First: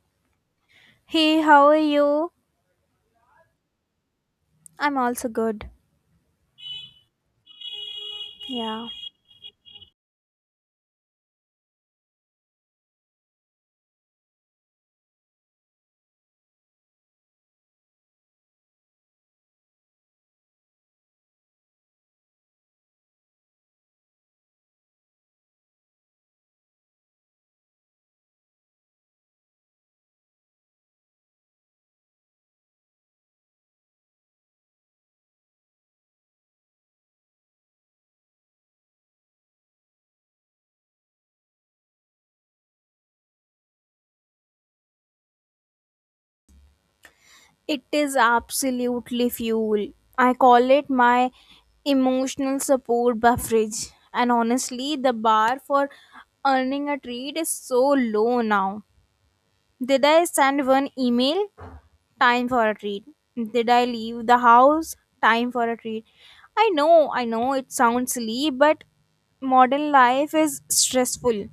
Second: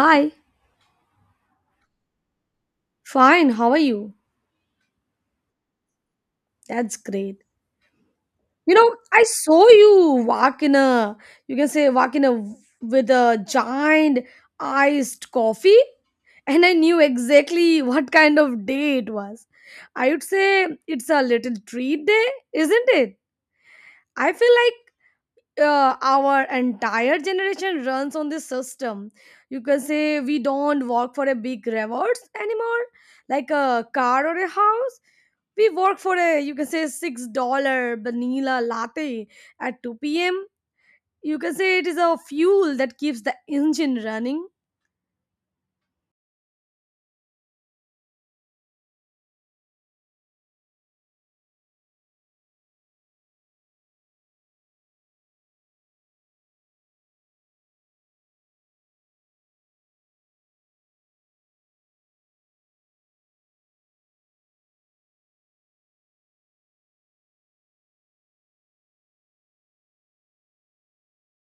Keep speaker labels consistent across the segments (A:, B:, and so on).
A: Hi,
B: Hey, how are you?
A: fine. How are you?
B: I'm also good.
A: That's great. You
B: Yeah.
A: know, I saw you walk in a, you can say, walk in a with a giant iced coffee, and I knew exactly what kind of day it was. I would say it's a little treat day, isn't it? I feel like our entire generation runs on this system. You can say we don't work for a big rewards anymore, like a car or a house. We work for a, you can say, $6 vanilla latte at 2 p.m. You can say it is a fuel that keeps the engine running.
B: It is absolutely fuel. I call it my emotional support beverage. And honestly, the bar for earning a treat is so low now. Did I send one email? Time for a treat. Did I leave the house? Time for a treat. I know it sounds silly, but modern life is stressful.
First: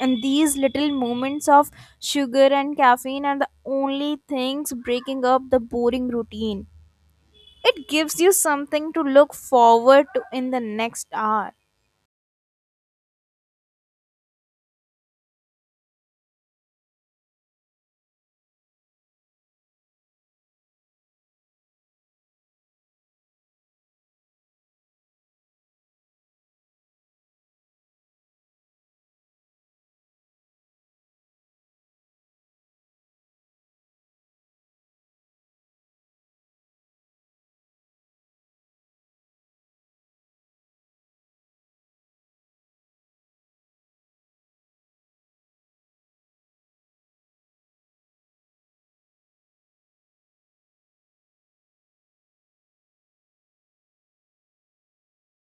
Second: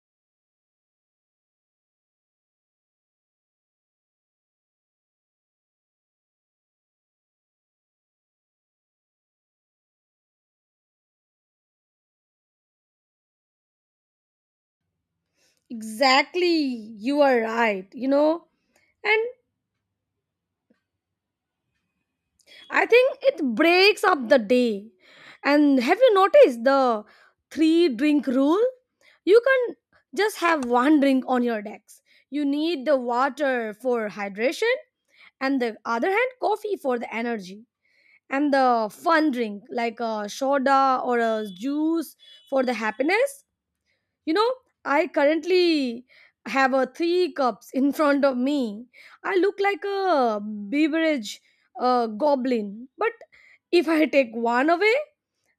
B: And these little moments of sugar and caffeine are the only things breaking up the boring routine. It gives you something to look forward to in the next hour.
A: Exactly, you are right, you know. And I think it breaks up the day. And have you noticed the three drink rule? You can just have one drink on your decks. You need the water for hydration and the other hand coffee for the energy, and the fun drink like a soda or a juice for the happiness. You know, I currently have a three cups in front of me. I look like a beverage goblin, but if I take one away,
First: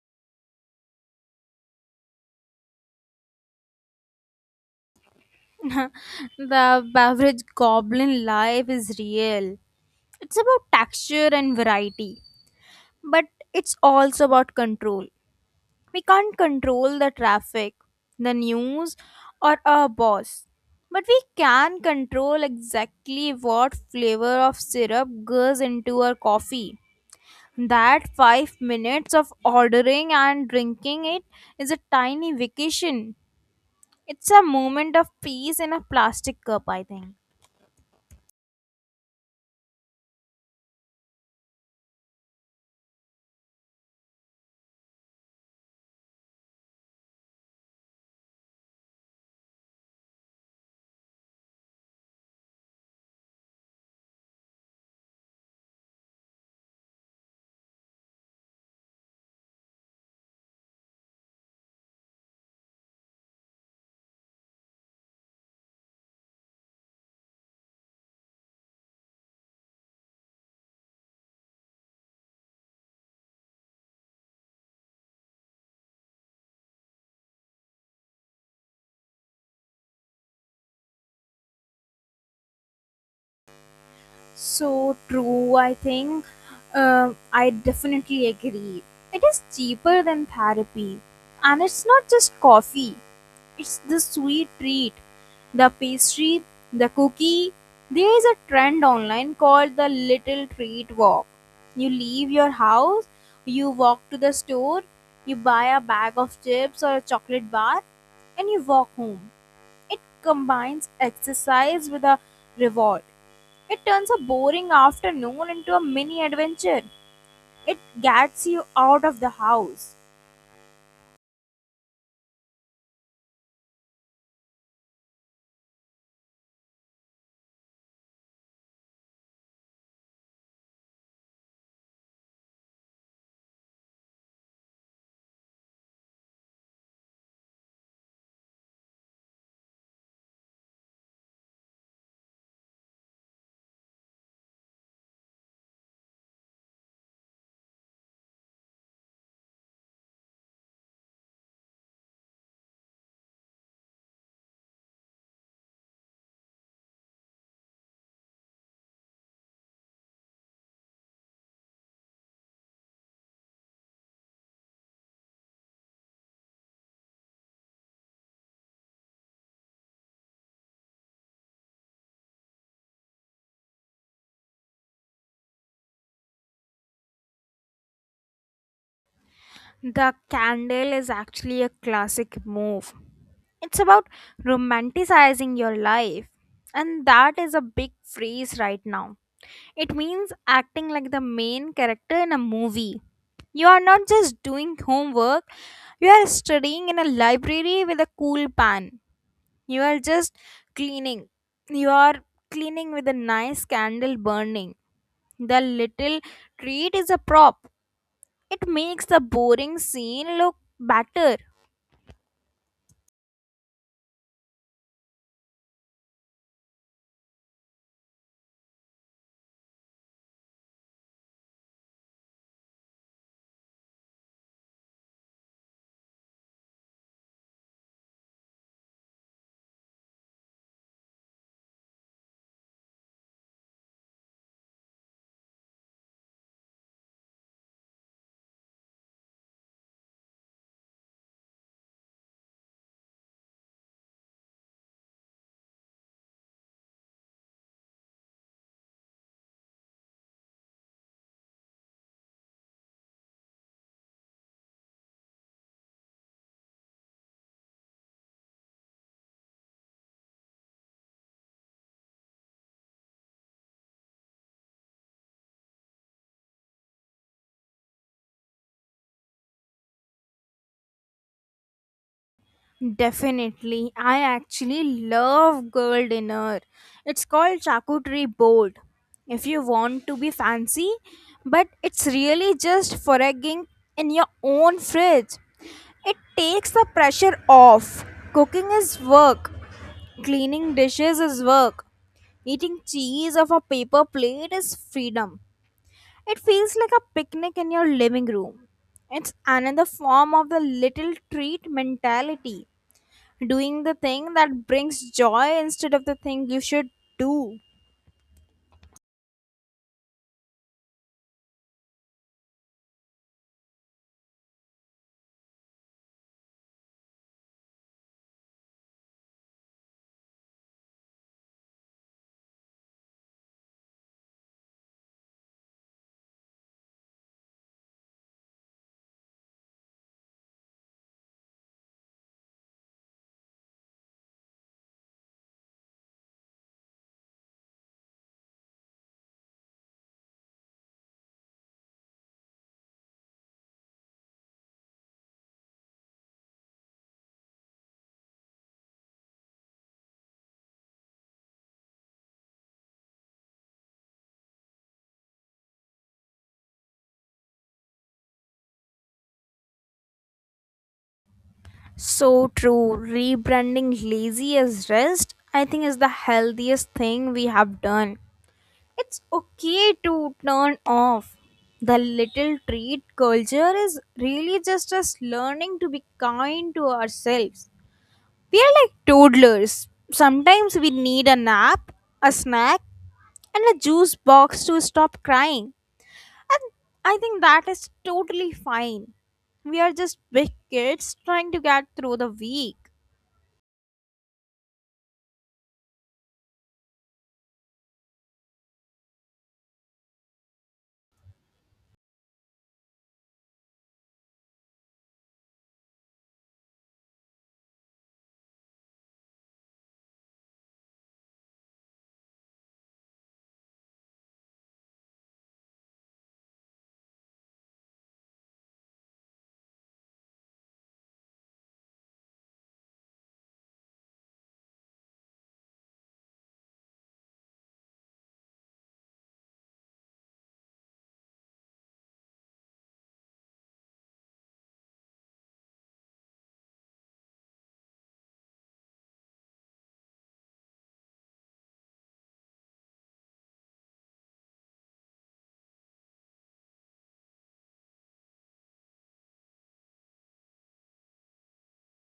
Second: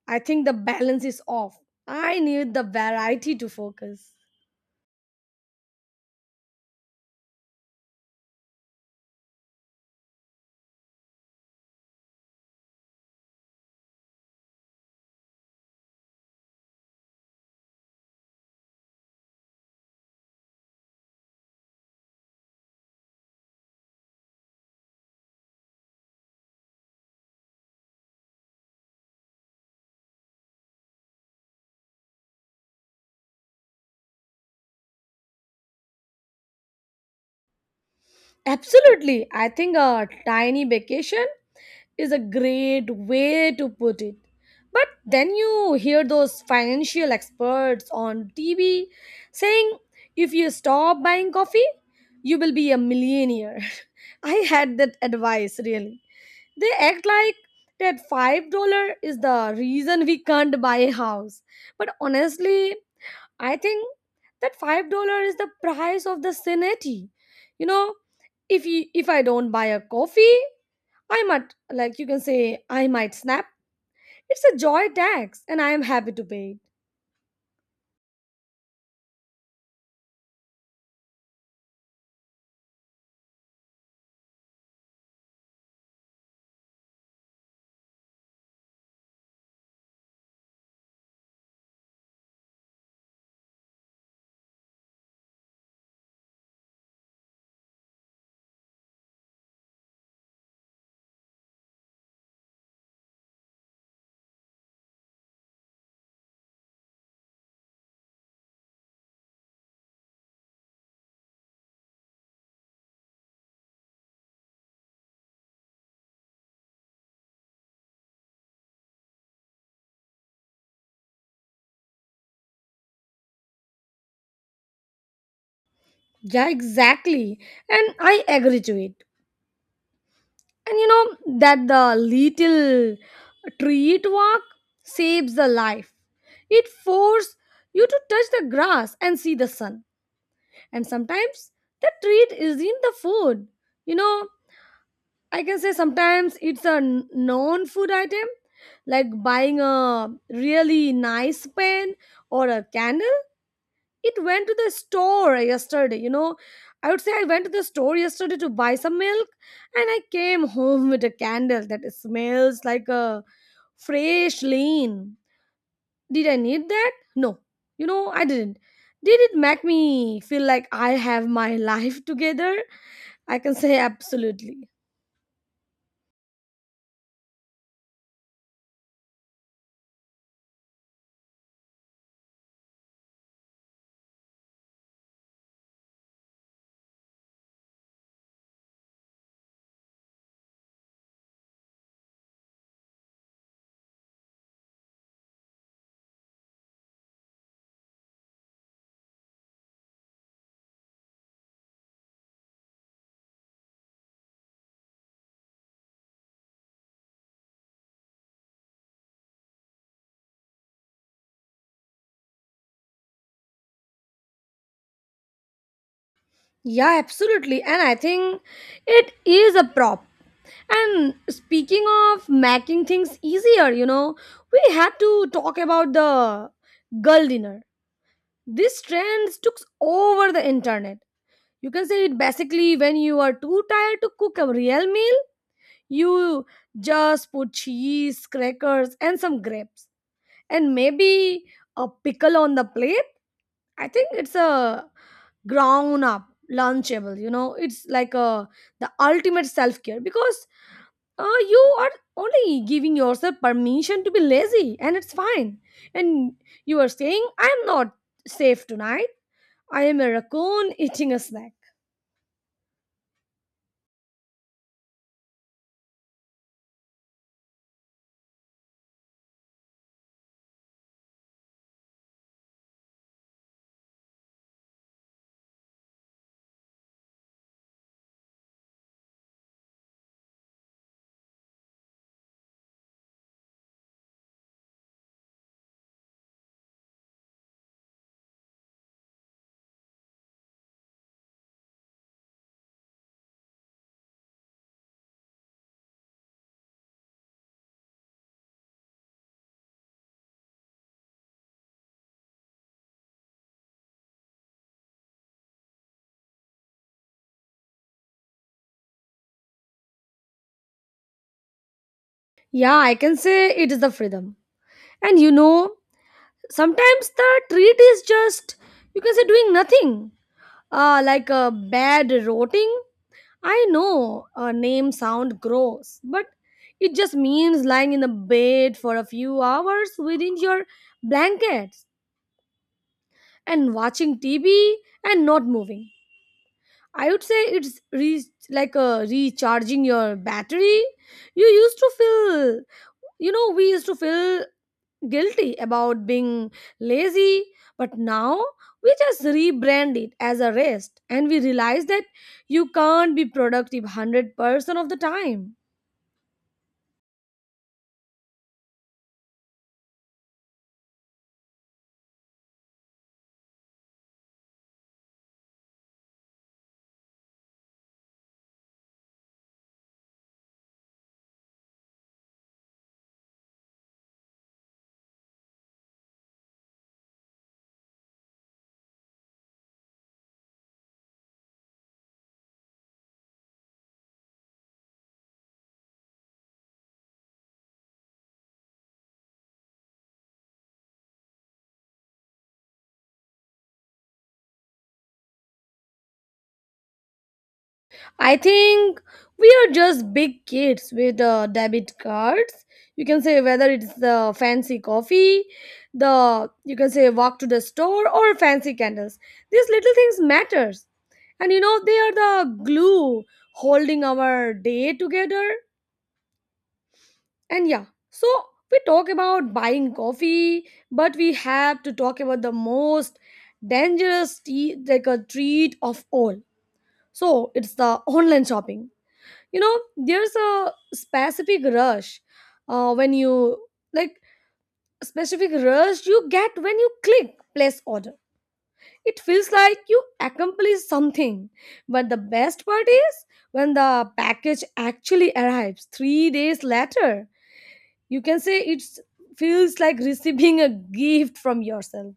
A: I think the balance is off. I need the variety to focus.
B: The beverage goblin life is real. It's about texture and variety, but it's also about control. We can't control the traffic, the news, or our boss. But we can control exactly what flavor of syrup goes into our coffee. That 5 minutes of ordering and drinking it is a tiny vacation. It's a moment of peace in a plastic cup, I think.
A: Absolutely, I think a tiny vacation is a great way to put it. But then you hear those financial experts on TV saying if you stop buying coffee, you will be a millionaire. I had that advice really. They act like that $5 is the reason we can't buy a house. But honestly, I think that $5 is the price of the sanity. You know, if I don't buy a coffee, I might, like, you can say I might snap. It's a joy tax, and I am happy to pay it.
B: So true, I think. I definitely agree. It is cheaper than therapy. And it's not just coffee, it's the sweet treat. The pastry, the cookie. There is a trend online called the little treat walk. You leave your house, you walk to the store, you buy a bag of chips or a chocolate bar, and you walk home. It combines exercise with a reward. It turns a boring afternoon into a mini adventure. It gets you out of the house.
A: Yeah, exactly, and I agree to it. And you know that the little treat walk saves the life. It forces you to touch the grass and see the sun. And sometimes the treat isn't the food. You know, I can say sometimes it's a known food item, like buying a really nice pen or a candle. It went to the store yesterday, you know. I would say I went to the store yesterday to buy some milk and I came home with a candle that smells like a fresh lane. Did I need that? No. You know, I didn't. Did it make me feel like I have my life together? I can say absolutely.
B: The candle is actually a classic move. It's about romanticizing your life, and that is a big phrase right now. It means acting like the main character in a movie. You are not just doing homework, you are studying in a library with a cool pan. You are just cleaning. You are cleaning with a nice candle burning. The little treat is a prop. It makes the boring scene look better.
A: Yeah, absolutely. And I think it is a prop. And speaking of making things easier, you know, we have to talk about the girl dinner. This trend took over the internet. You can say it basically when you are too tired to cook a real meal, you just put cheese, crackers, and some grapes, and maybe a pickle on the plate. I think it's a ground up lunchable. You know, it's like a the ultimate self-care because you are only giving yourself permission to be lazy and it's fine, and you are saying I am not safe tonight, I am a raccoon eating a snack.
B: Definitely. I actually love girl dinner. It's called charcuterie board. If you want to be fancy, but it's really just foraging in your own fridge. It takes the pressure off. Cooking is work. Cleaning dishes is work. Eating cheese off a paper plate is freedom. It feels like a picnic in your living room. It's another form of the little treat mentality, doing the thing that brings joy instead of the thing you should do.
A: Yeah, I can say it is the freedom. And you know sometimes the treat is just, you can say, doing nothing, like a bad rotting. I know a name sound gross, but it just means lying in the bed for a few hours within your blankets and watching TV and not moving. I would say it's like a recharging your battery. You used to feel, you know, we used to feel guilty about being lazy, but now we just rebrand it as a rest and we realize that you can't be productive 100% of the time.
B: So true, rebranding lazy as rest, I think, is the healthiest thing we have done. It's okay to turn off. The little treat culture is really just us learning to be kind to ourselves. We are like toddlers. Sometimes we need a nap, a snack, and a juice box to stop crying. And I think that is totally fine. We are just big kids trying to get through the week.
A: I think we are just big kids with debit cards. You can say whether it's the fancy coffee, the, you can say, walk to the store or fancy candles. These little things matters. And you know they are the glue holding our day together. And yeah, so we talk about buying coffee, but we have to talk about the most dangerous tea, like a treat of all. So it's the online shopping. You know there's a specific rush when you like specific rush you get when you click place order. It feels like you accomplish something, but the best part is when the package actually arrives 3 days later. You can say it feels like receiving a gift from yourself,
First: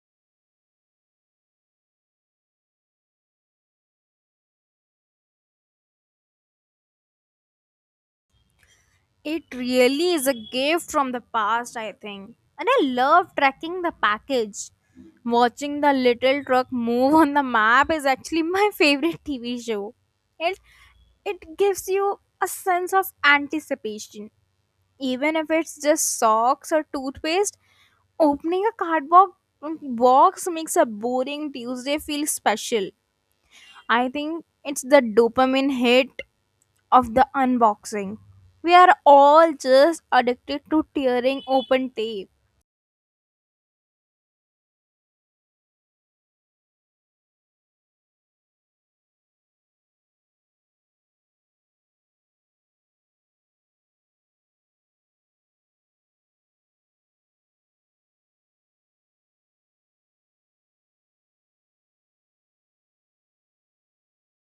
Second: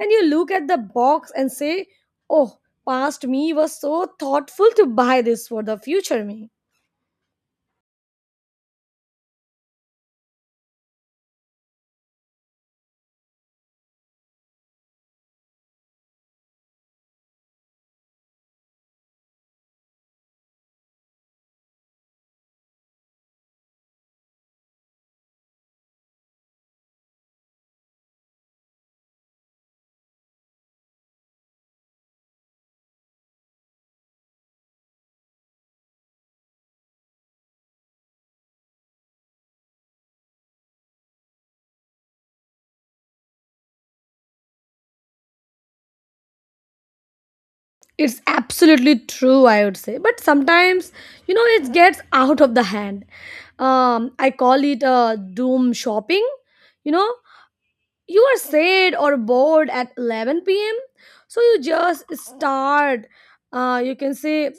A: and you look at the box and say, oh, past me was so thoughtful to buy this for the future me.
B: It really is a gift from the past, I think. And I love tracking the package. Watching the little truck move on the map is actually my favorite TV show. It it gives you a sense of anticipation even if it's just socks or toothpaste, opening a cardboard box makes a boring Tuesday feel special. I think it's the dopamine hit of the unboxing. We are all just addicted to tearing open tape.
A: It's absolutely true, I would say. But sometimes, you know, it gets out of the hand. I call it doom shopping. You know, you are sad or bored at 11 p.m. So you just start, you can say,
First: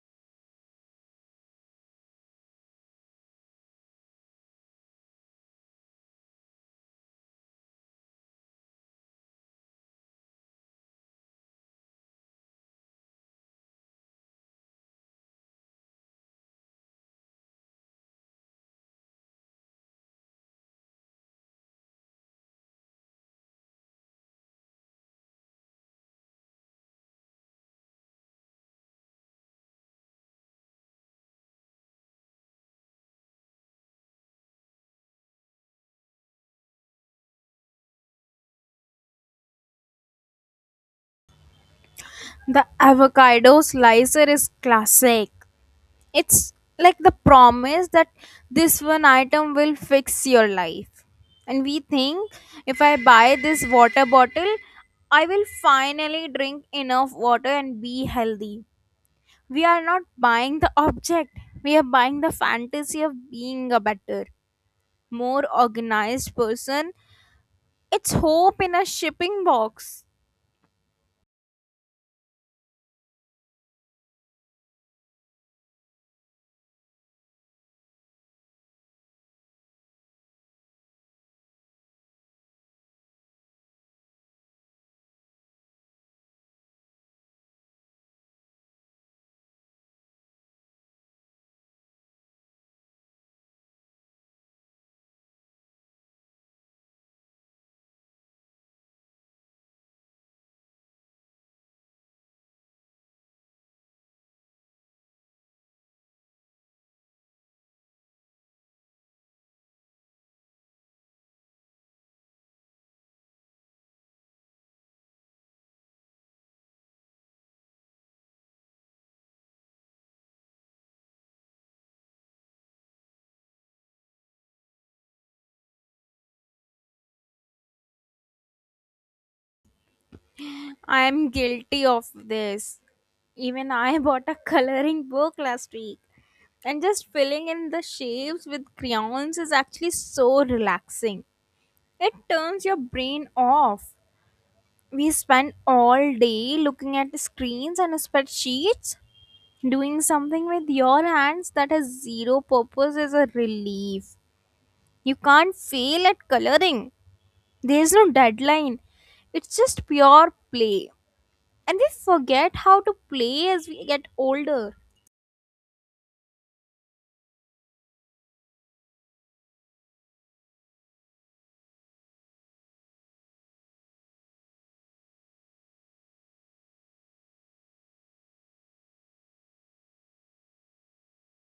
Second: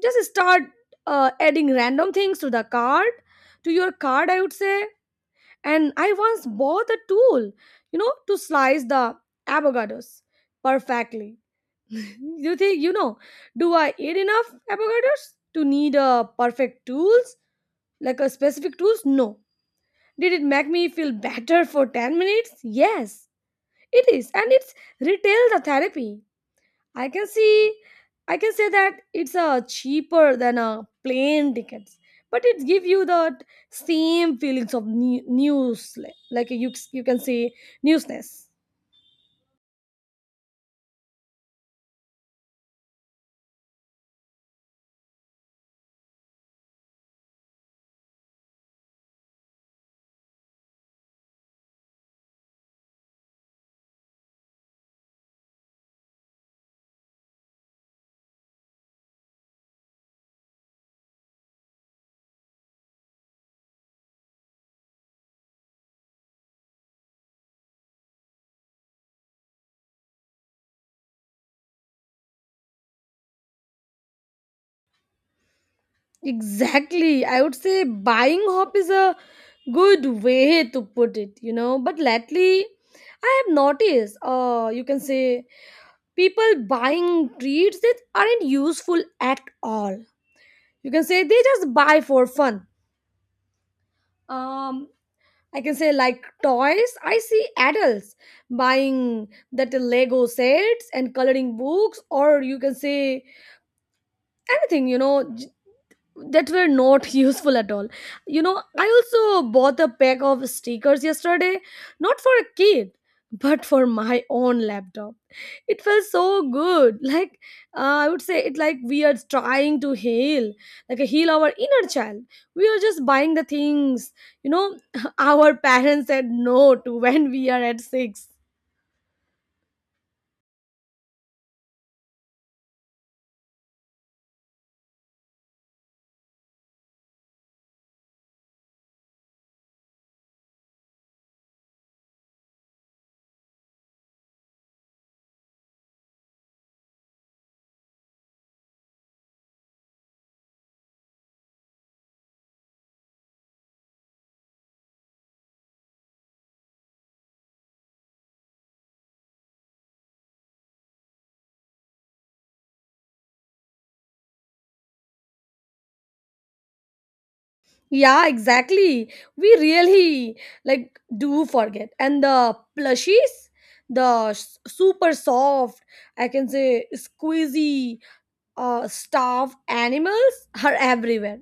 A: just start adding random things to the card, to your card, I would say. And I once bought a tool, you know, to slice the avocados perfectly. You think, you know, do I eat enough avocados to need a perfect tools, like a specific tools? No. Did it make me feel better for 10 minutes? Yes. It is, and it's retail the therapy. I can see, I can say that it's a cheaper than a plane tickets, but it give you the same feelings of new, news, like you, you can say, newsness.
B: The avocado slicer is classic. It's like the promise that this one item will fix your life, and we think, if I buy this water bottle, I will finally drink enough water and be healthy. We are not buying the object, we are buying the fantasy of being a better, more organized person. It's hope in a shipping box.
A: Exactly. I would say buying hope is a good way to put it, you know. But lately, I have noticed, you can say, people buying treats that aren't useful at all. You can say they just buy for fun. Um, I can say, like toys, I see adults buying that Lego sets and coloring books, or you can say anything, you know, that were not useful at all. You know, I also bought a pack of stickers yesterday, not for a kid, but for my own laptop. It felt so good. Like I would say, it like we are trying to heal, like a heal our inner child. We are just buying the things, you know, our parents said no to when we are at six.
B: I am guilty of this. Even I bought a coloring book last week, and just filling in the shapes with crayons is actually so relaxing. It turns your brain off. We spend all day looking at screens and spreadsheets. Doing something with your hands that has zero purpose is a relief. You can't fail at coloring. There's no deadline. It's just pure play. And we forget how to play as we get older.
A: Yeah, exactly. We really like do forget. And the plushies, the super soft, I can say, squeezy, stuffed animals are everywhere.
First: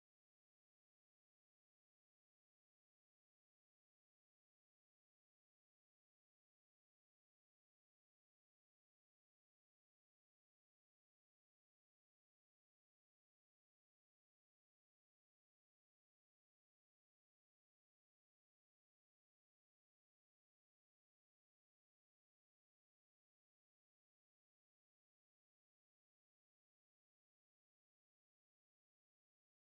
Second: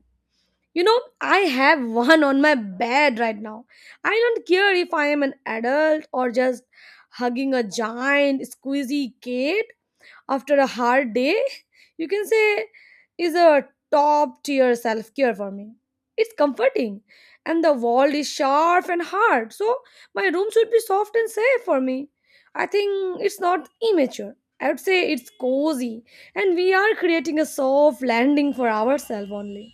A: You know, I have one on my bed right now. I don't care if I am an adult or just hugging a giant squeezy kid after a hard day. You can say is a top tier self care for me. It's comforting, and the wall is sharp and hard, so my room should be soft and safe for me. I think it's not immature, I would say it's cozy, and we are creating a soft landing for ourselves only.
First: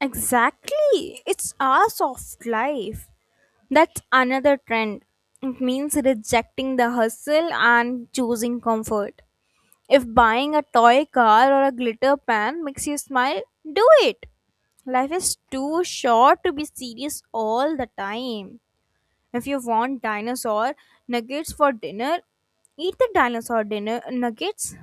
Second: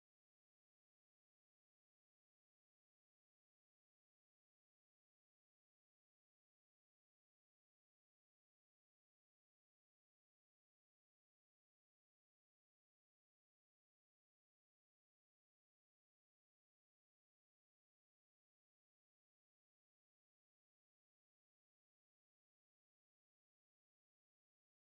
B: Exactly. It's our soft life. That's another trend. It means rejecting the hustle and choosing comfort. If buying a toy car or a glitter pen makes you smile, do it. Life is too short to be serious all the time. If you want dinosaur nuggets for dinner, eat the dinosaur dinner nuggets.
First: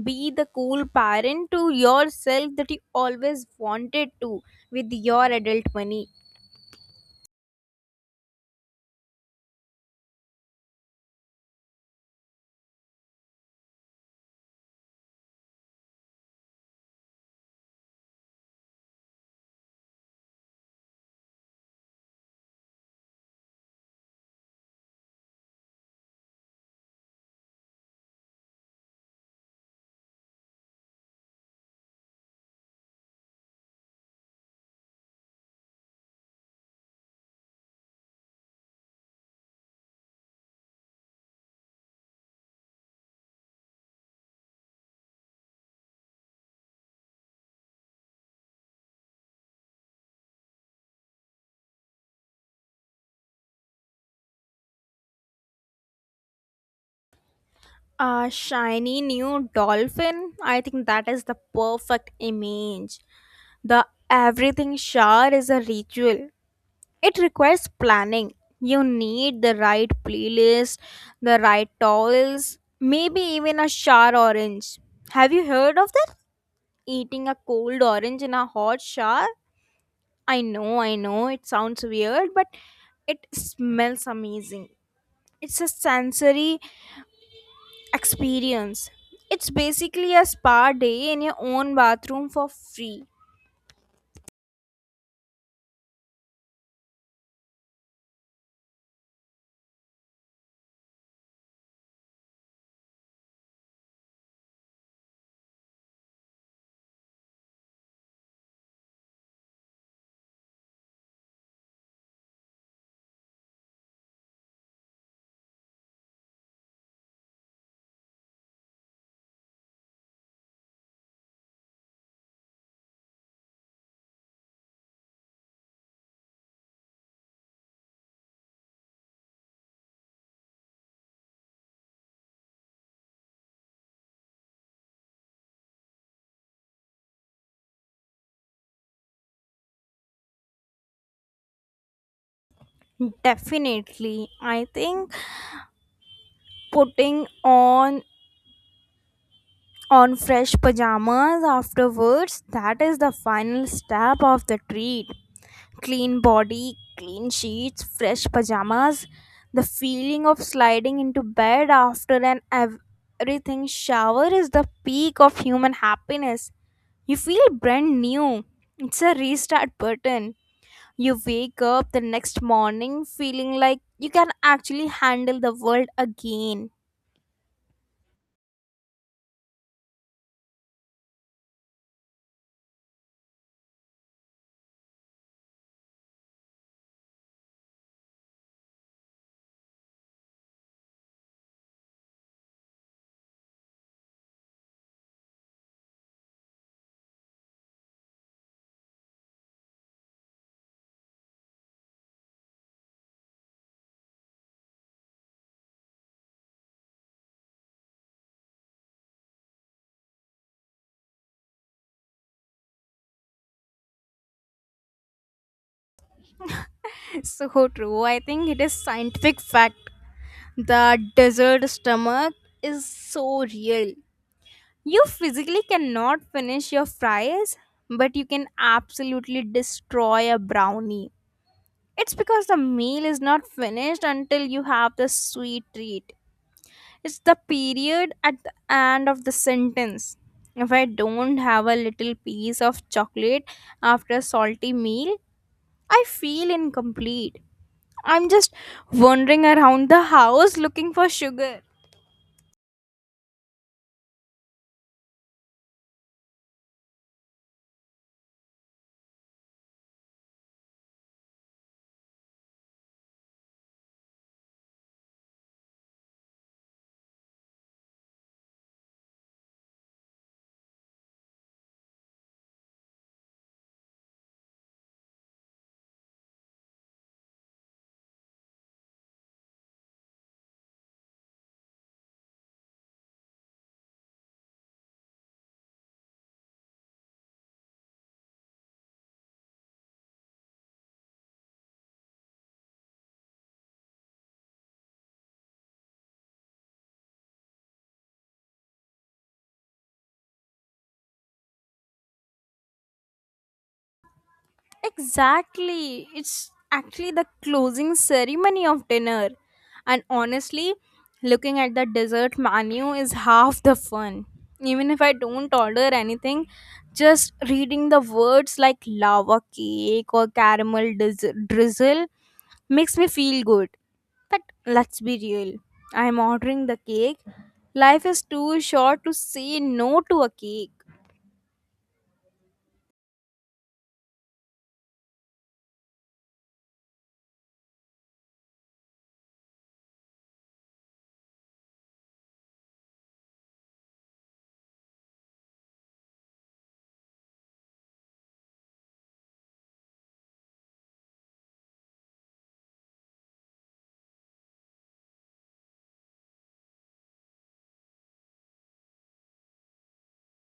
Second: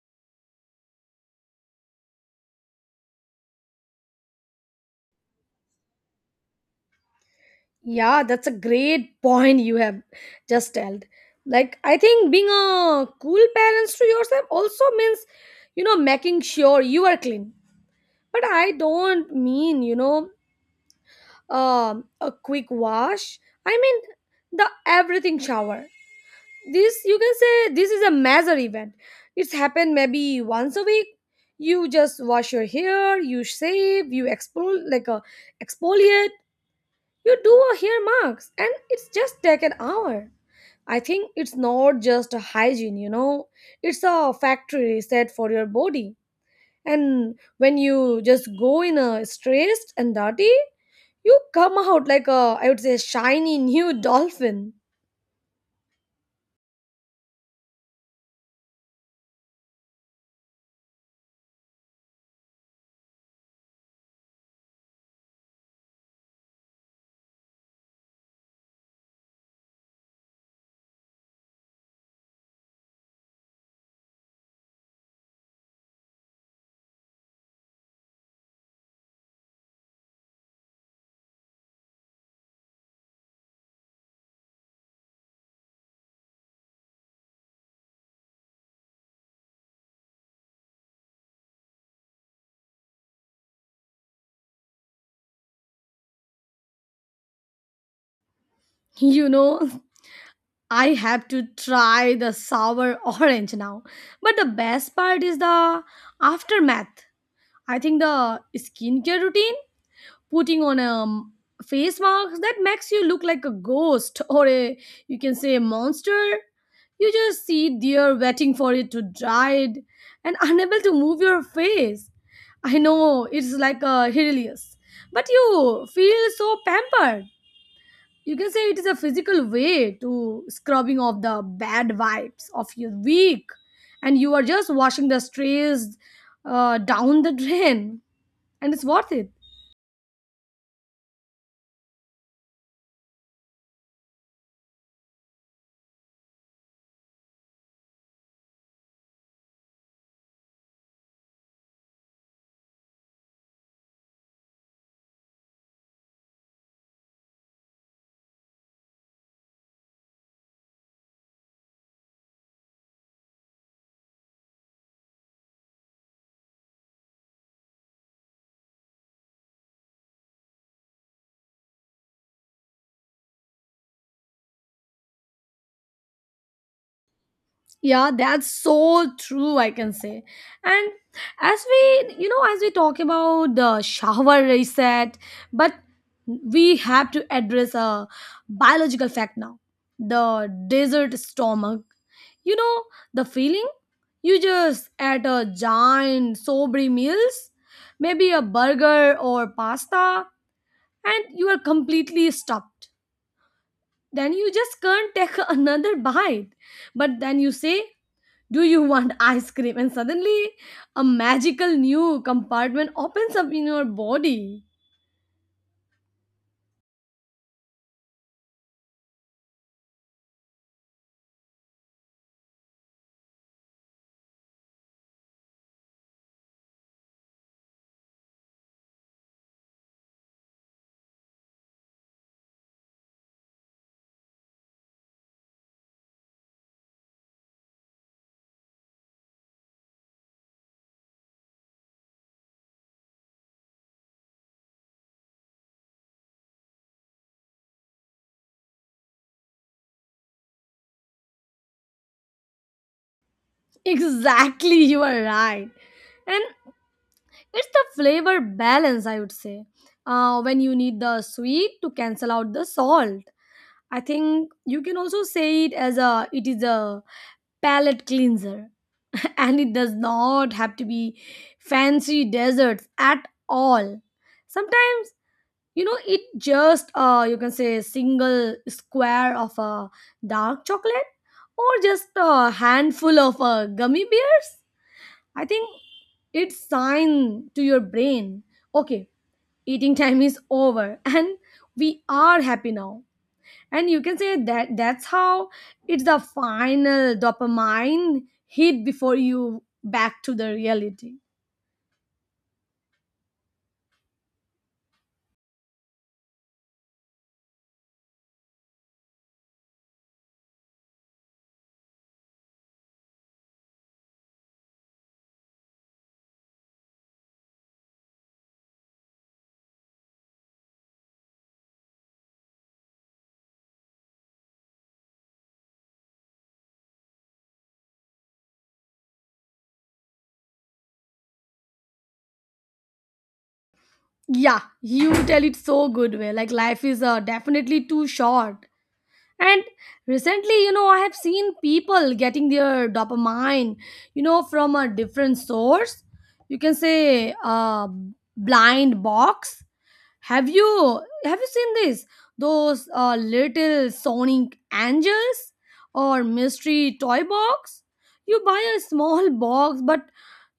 B: Be the cool parent to yourself that you always wanted to with your adult money.
A: Yeah, that's a great point you have just told. Like, I think being a cool parents to yourself also means, you know, making sure you are clean. But I don't mean, you know, a quick wash. I mean the everything shower. This, you can say, this is a major event. It's happened maybe once a week. You just wash your hair, you shave, you expol like a exfoliate, you do a hair mask and it's just take an hour. I think it's not just a hygiene, you know, it's a factory reset for your body. And when you just go in a stressed and dirty, you come out like a, I would say, shiny new dolphin.
B: A shiny new dolphin? I think that is the perfect image. The everything shower is a ritual. It requires planning. You need the right playlist, the right towels, maybe even a shower orange. Have you heard of that? Eating a cold orange in a hot shower? It sounds weird, but it smells amazing. It's a sensory experience. It's basically a spa day in your own bathroom for free.
A: You know, I have to try the sour orange now. But the best part is the aftermath. I think the skincare routine, putting on a face mask that makes you look like a ghost or a, you can say, a monster. You just sit there waiting for it to dry it and unable to move your face. I know it's like a hilarious, but you feel so pampered. You can say it is a physical way to scrubbing off the bad vibes of your week, and you are just washing the strays down the drain, and it's worth it.
B: Definitely. I think putting on fresh pajamas afterwards, that is the final step of the treat. Clean body, clean sheets, fresh pajamas. The feeling of sliding into bed after an everything shower is the peak of human happiness. You feel brand new. It's a restart button. You wake up the next morning feeling like you can actually handle the world again.
A: Yeah, that's so true, I can say. And as we, you know, as we talk about the shower reset, but we have to address a biological fact now, the desert stomach. You know, the feeling you just ate a giant, sobry meals, maybe a burger or pasta, and you are completely stuffed. Then you just can't take another bite. But then you say, do you want ice cream? And suddenly, a magical new compartment opens up in your body.
B: So true. I think it is scientific fact. The desert stomach is so real. You physically cannot finish your fries, but you can absolutely destroy a brownie. It's because the meal is not finished until you have the sweet treat. It's the period at the end of the sentence. If I don't have a little piece of chocolate after a salty meal, I feel incomplete. I'm just wandering around the house looking for sugar.
A: Exactly, you are right. And it's the flavor balance, I would say. When you need the sweet to cancel out the salt. I think you can also say it as a it is a palate cleanser. And it does not have to be fancy desserts at all. Sometimes it just you can say single square of dark chocolate or just a handful of gummy bears. I think it's sign to your brain, okay, eating time is over, and we are happy now. And you can say that that's how it's the final dopamine hit before you back to the reality.
B: Exactly. It's actually the closing ceremony of dinner. And honestly, looking at the dessert menu is half the fun. Even if I don't order anything, just reading the words like lava cake or caramel drizzle makes me feel good. But let's be real. I'm ordering the cake. Life is too short to say no to a cake.
A: Yeah, you tell it so good way, like life is definitely too short. And recently, I have seen people getting their dopamine, from a different source. You can say blind box. Have you seen this? Those little sonic angels or mystery toy box. You buy a small box, but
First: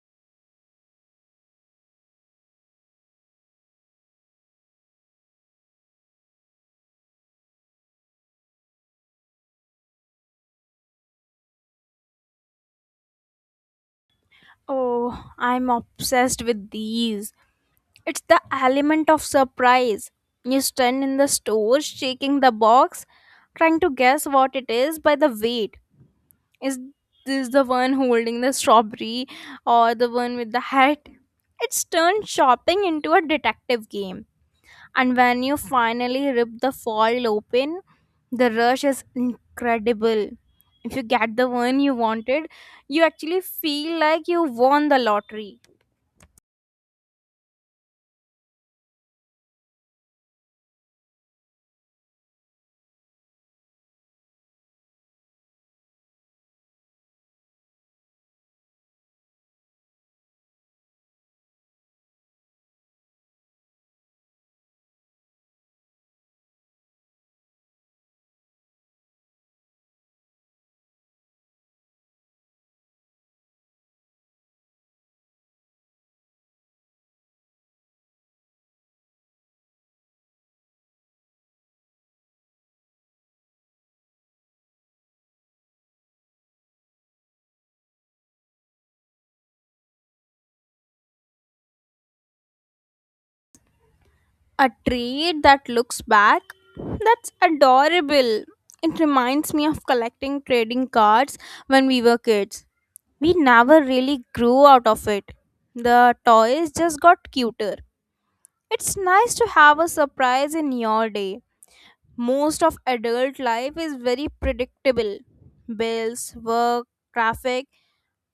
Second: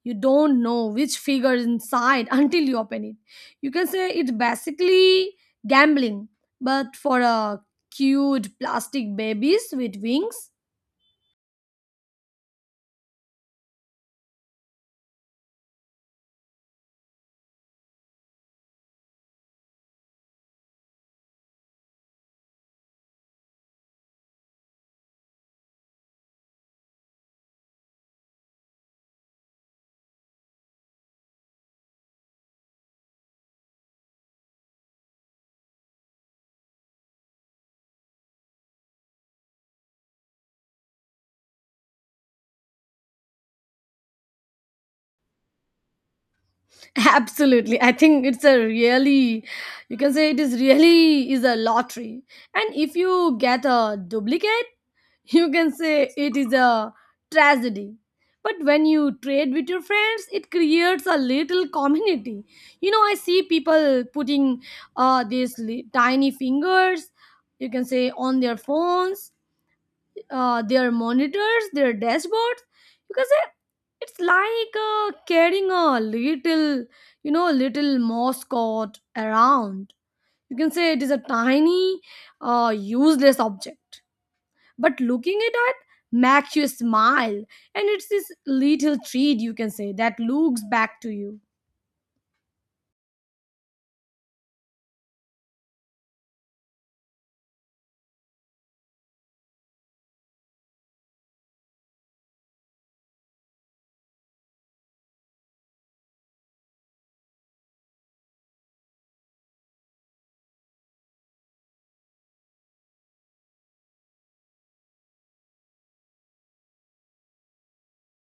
A: you don't know which figure is inside until you open it. You can say it's basically gambling, but for a cute plastic babies with wings.
B: Oh, I'm obsessed with these. It's the element of surprise. You stand in the store, shaking the box, trying to guess what it is by the weight. Is this the one holding the strawberry or the one with the hat? It's turned shopping into a detective game. And when you finally rip the foil open, the rush is incredible. If you get the one you wanted, you actually feel like you won the lottery.
A: Absolutely. I think it's a really, you can say it is really is a lottery. And if you get a duplicate, you can say it is a tragedy. But when you trade with your friends, it creates a little community. You know, I see people putting these tiny fingers, you can say, on their phones, their monitors, their dashboards. You can say it's like carrying a little, little mascot around. You can say it is a tiny, useless object. But looking at it makes you smile, and it's this little treat, you can say, that looks back to you.
B: A tree that looks back? That's adorable. It reminds me of collecting trading cards when we were kids. We never really grew out of it. The toys just got cuter. It's nice to have a surprise in your day. Most of adult life is very predictable: bills, work, traffic.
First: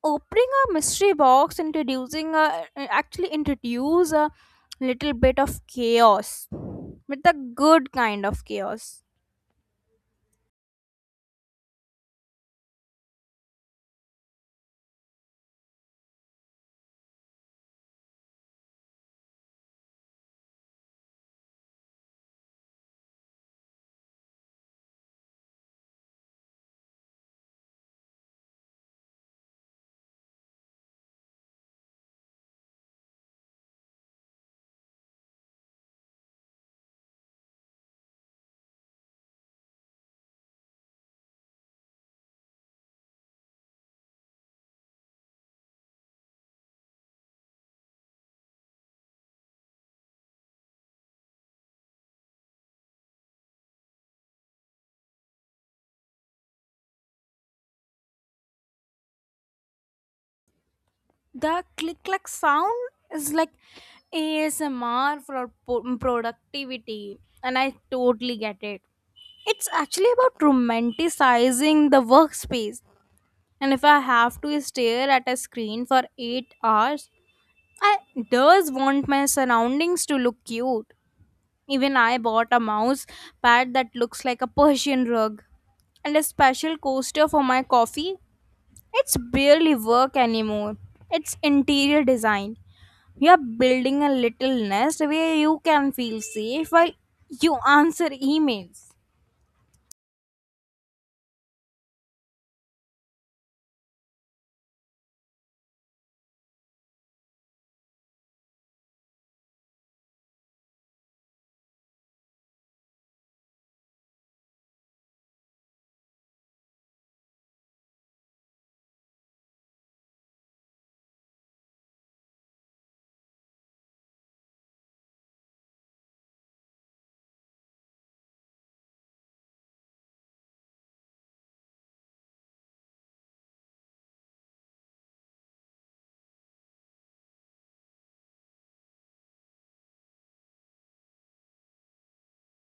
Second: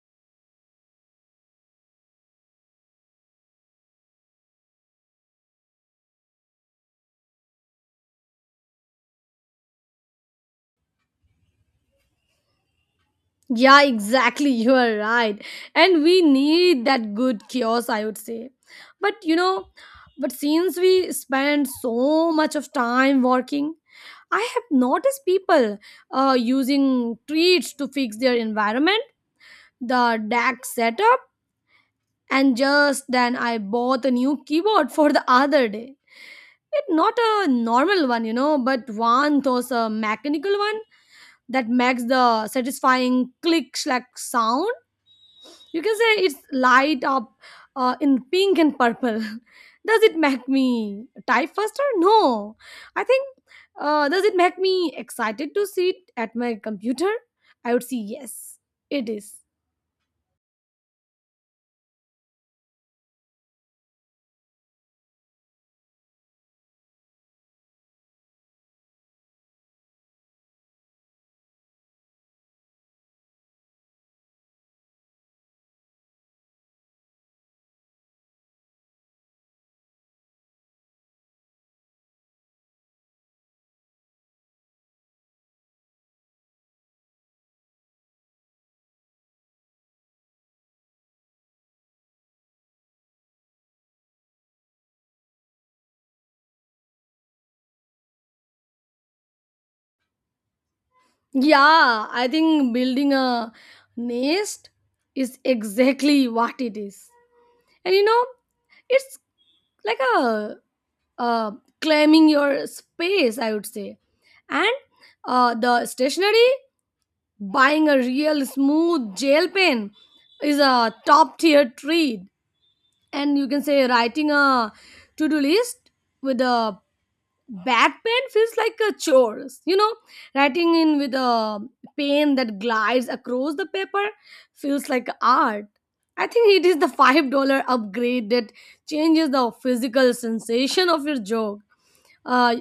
B: Opening a mystery box introducing a, actually introduce a little bit of chaos, with the good kind of chaos.
A: Yeah, exactly. You are right. And we need that good chaos, I would say. But but since we spend so much of time working, I have noticed people using treats to fix their environment, the DAC setup, and just then I bought a new keyboard for the other day. It's not a normal one, you know, but one those a mechanical one that makes the satisfying click slack sound. You can say it's light up in pink and purple. Does it make me type faster? No. I think, does it make me excited to see it at my computer? I would say yes, it is.
B: The click click sound is like ASMR for productivity, and I totally get it. It's actually about romanticizing the workspace, and if I have to stare at a screen for 8 hours, I does want my surroundings to look cute. Even I bought a mouse pad that looks like a Persian rug and a special coaster for my coffee. It's barely work anymore. It's interior design. You are building a little nest where you can feel safe while you answer emails.
A: Yeah, I think building a nest is exactly what it is. And it's like a uh, claiming your space, I would say. And the stationery. Buying a real smooth gel pen is a top tier treat. And you can say writing a to do list with a bad pen feels like a chore. You know, writing in with a pen that glides across the paper feels like art. I think it is the $5 upgrade that changes the physical sensation of your joke. Uh,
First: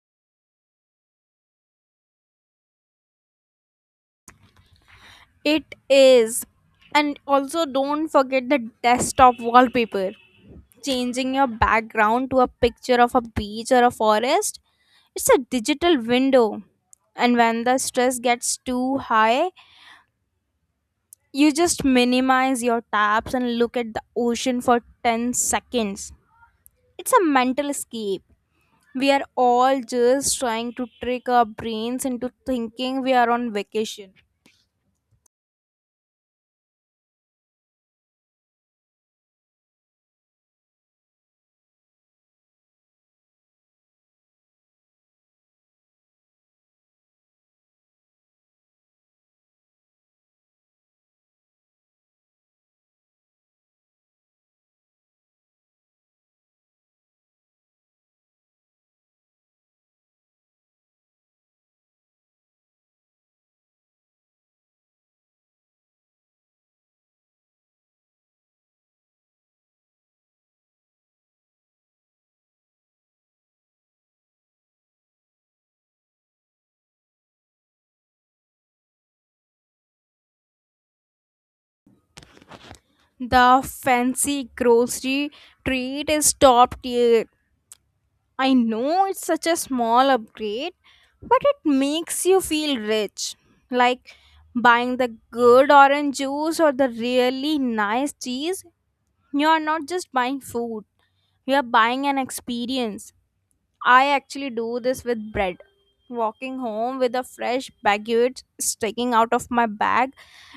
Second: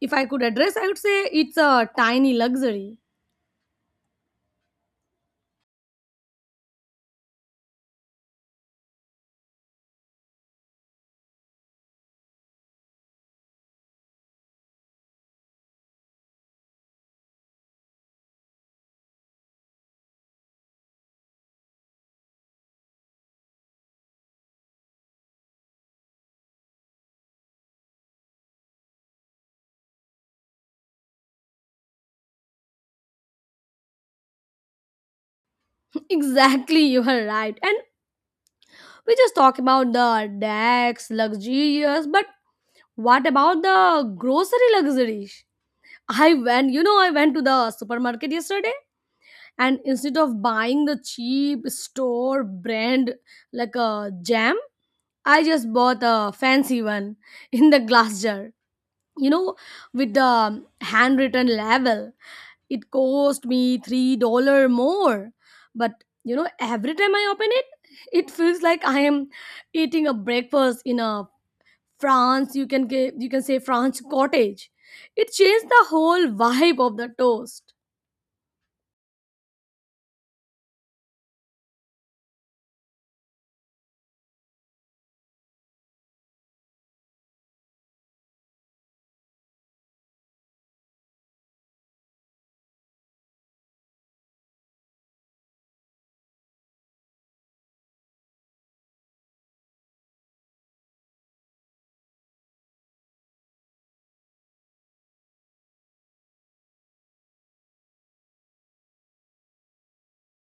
A: if I could address, I would say it's a tiny luxury.
B: It is. And also, don't forget the desktop wallpaper. Changing your background to a picture of a beach or a forest, it's a digital window. And when the stress gets too high, you just minimize your tabs and look at the ocean for 10 seconds. It's a mental escape. We are all just trying to trick our brains into thinking we are on vacation.
A: Exactly, you are right. And we just talk about the decks, luxurious, but what about the grocery luxury? I went to the supermarket yesterday and instead of buying the cheap store brand like a jam, I just bought a fancy one in the glass jar, you know, with the handwritten label. It cost me $3 more, but you know, every time I open it, it feels like I am eating a breakfast in a France, you can get, you can say French cottage. It changed the whole vibe of the toast.
B: The fancy grocery treat is top tier. I know it's such a small upgrade, but it makes you feel rich. Like buying the good orange juice or the really nice cheese, you are not just buying food, you are buying an experience. I actually do this with bread. Walking home with a fresh baguette sticking out of my bag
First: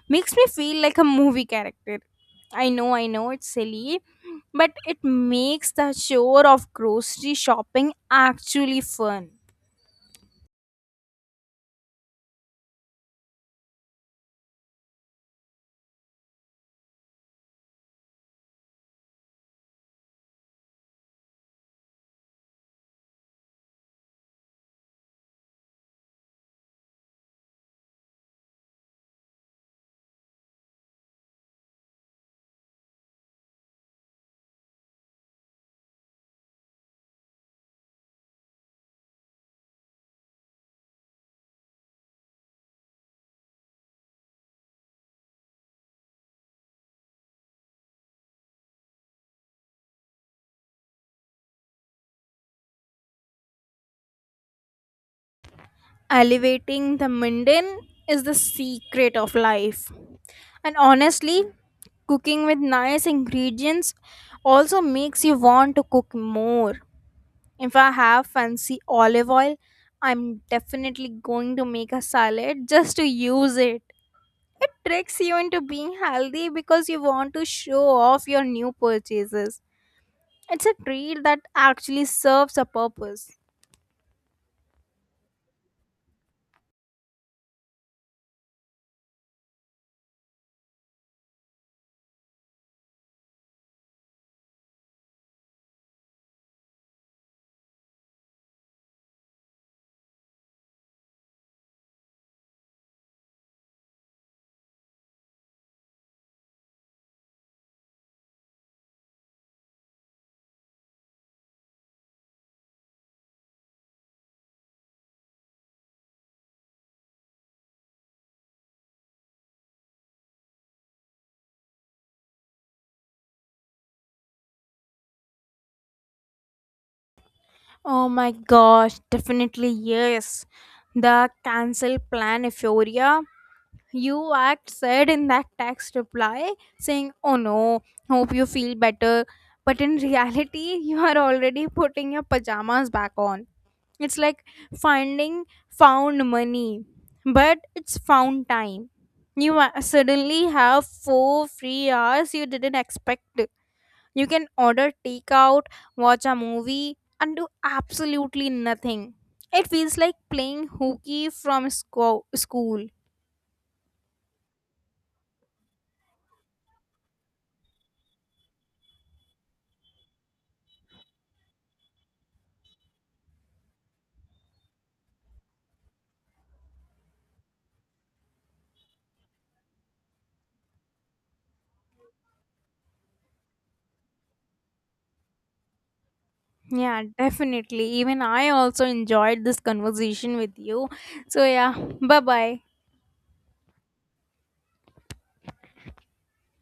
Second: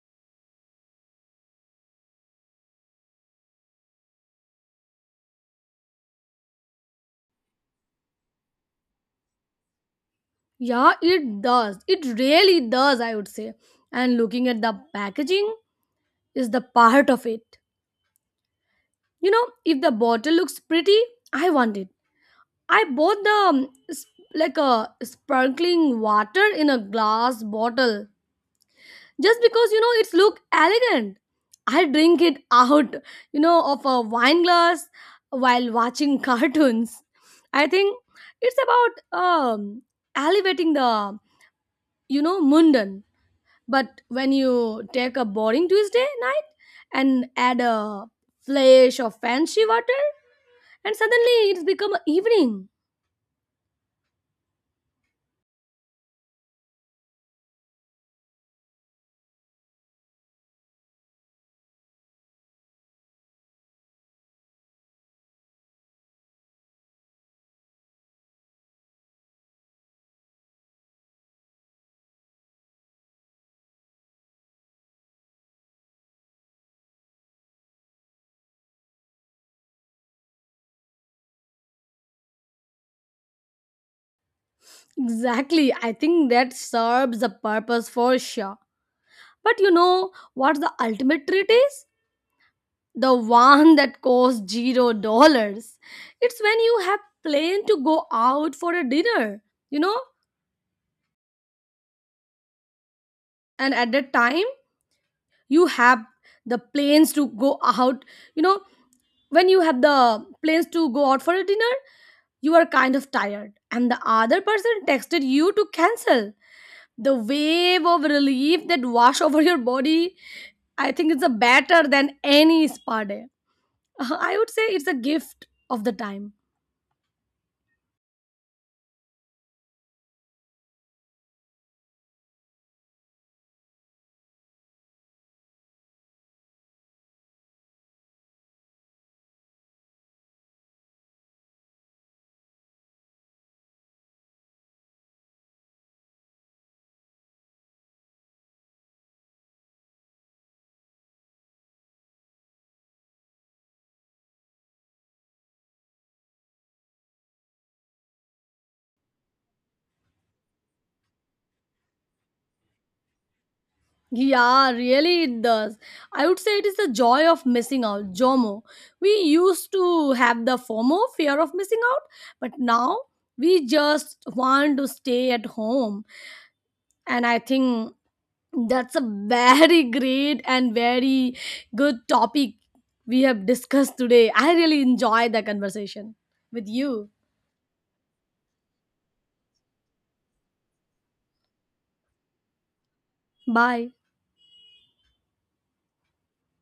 B: makes me feel like a movie character. It's silly, but it makes the chore of grocery shopping actually fun.
A: Yeah, it does. It really does, I would say. And looking at the packaging is the part of it. You know, if the bottle looks pretty, I want it. I bought the like a sparkling water in a glass bottle just because it's look elegant. I drink it out, of a wine glass, while watching cartoons. I think it's about elevating the, mundane. But when you take a boring Tuesday night and add a flash of fancy water, and suddenly it's become a evening.
B: Elevating the mundane is the secret of life. And honestly, cooking with nice ingredients also makes you want to cook more. If I have fancy olive oil, I'm definitely going to make a salad just to use it. It tricks you into being healthy because you want to show off your new purchases. It's a treat that actually serves a purpose.
A: Exactly, I think that serves a purpose for sure. But you know what the ultimate treat is? The one that costs $0. It's when you have planned to go out for a dinner, you know, and at that time you have the plans to go out, you know, when you have the plans to go out for a dinner, you are kind of tired, and the other person texted you to cancel. The wave of relief that wash over your body, I think it's a better than any spa day. I would say it's a gift of the time.
B: Oh my gosh, definitely yes. The cancel plan euphoria. You act said in that text reply saying, "Oh no, hope you feel better." But in reality, you are already putting your pajamas back on. It's like finding found money, but it's found time. You suddenly have 4 free hours you didn't expect. You can order takeout, watch a movie, and do absolutely nothing. It feels like playing hooky from school.
A: Yeah, really it does. I would say it is the joy of missing out, JOMO. We used to have the FOMO, fear of missing out, but now we just want to stay at home. And I think that's a very great and very good topic we have discussed today. I really enjoyed the conversation with
B: Yeah,
A: you.
B: definitely. Even I also enjoyed this conversation with you. So, yeah, bye bye.
A: Bye.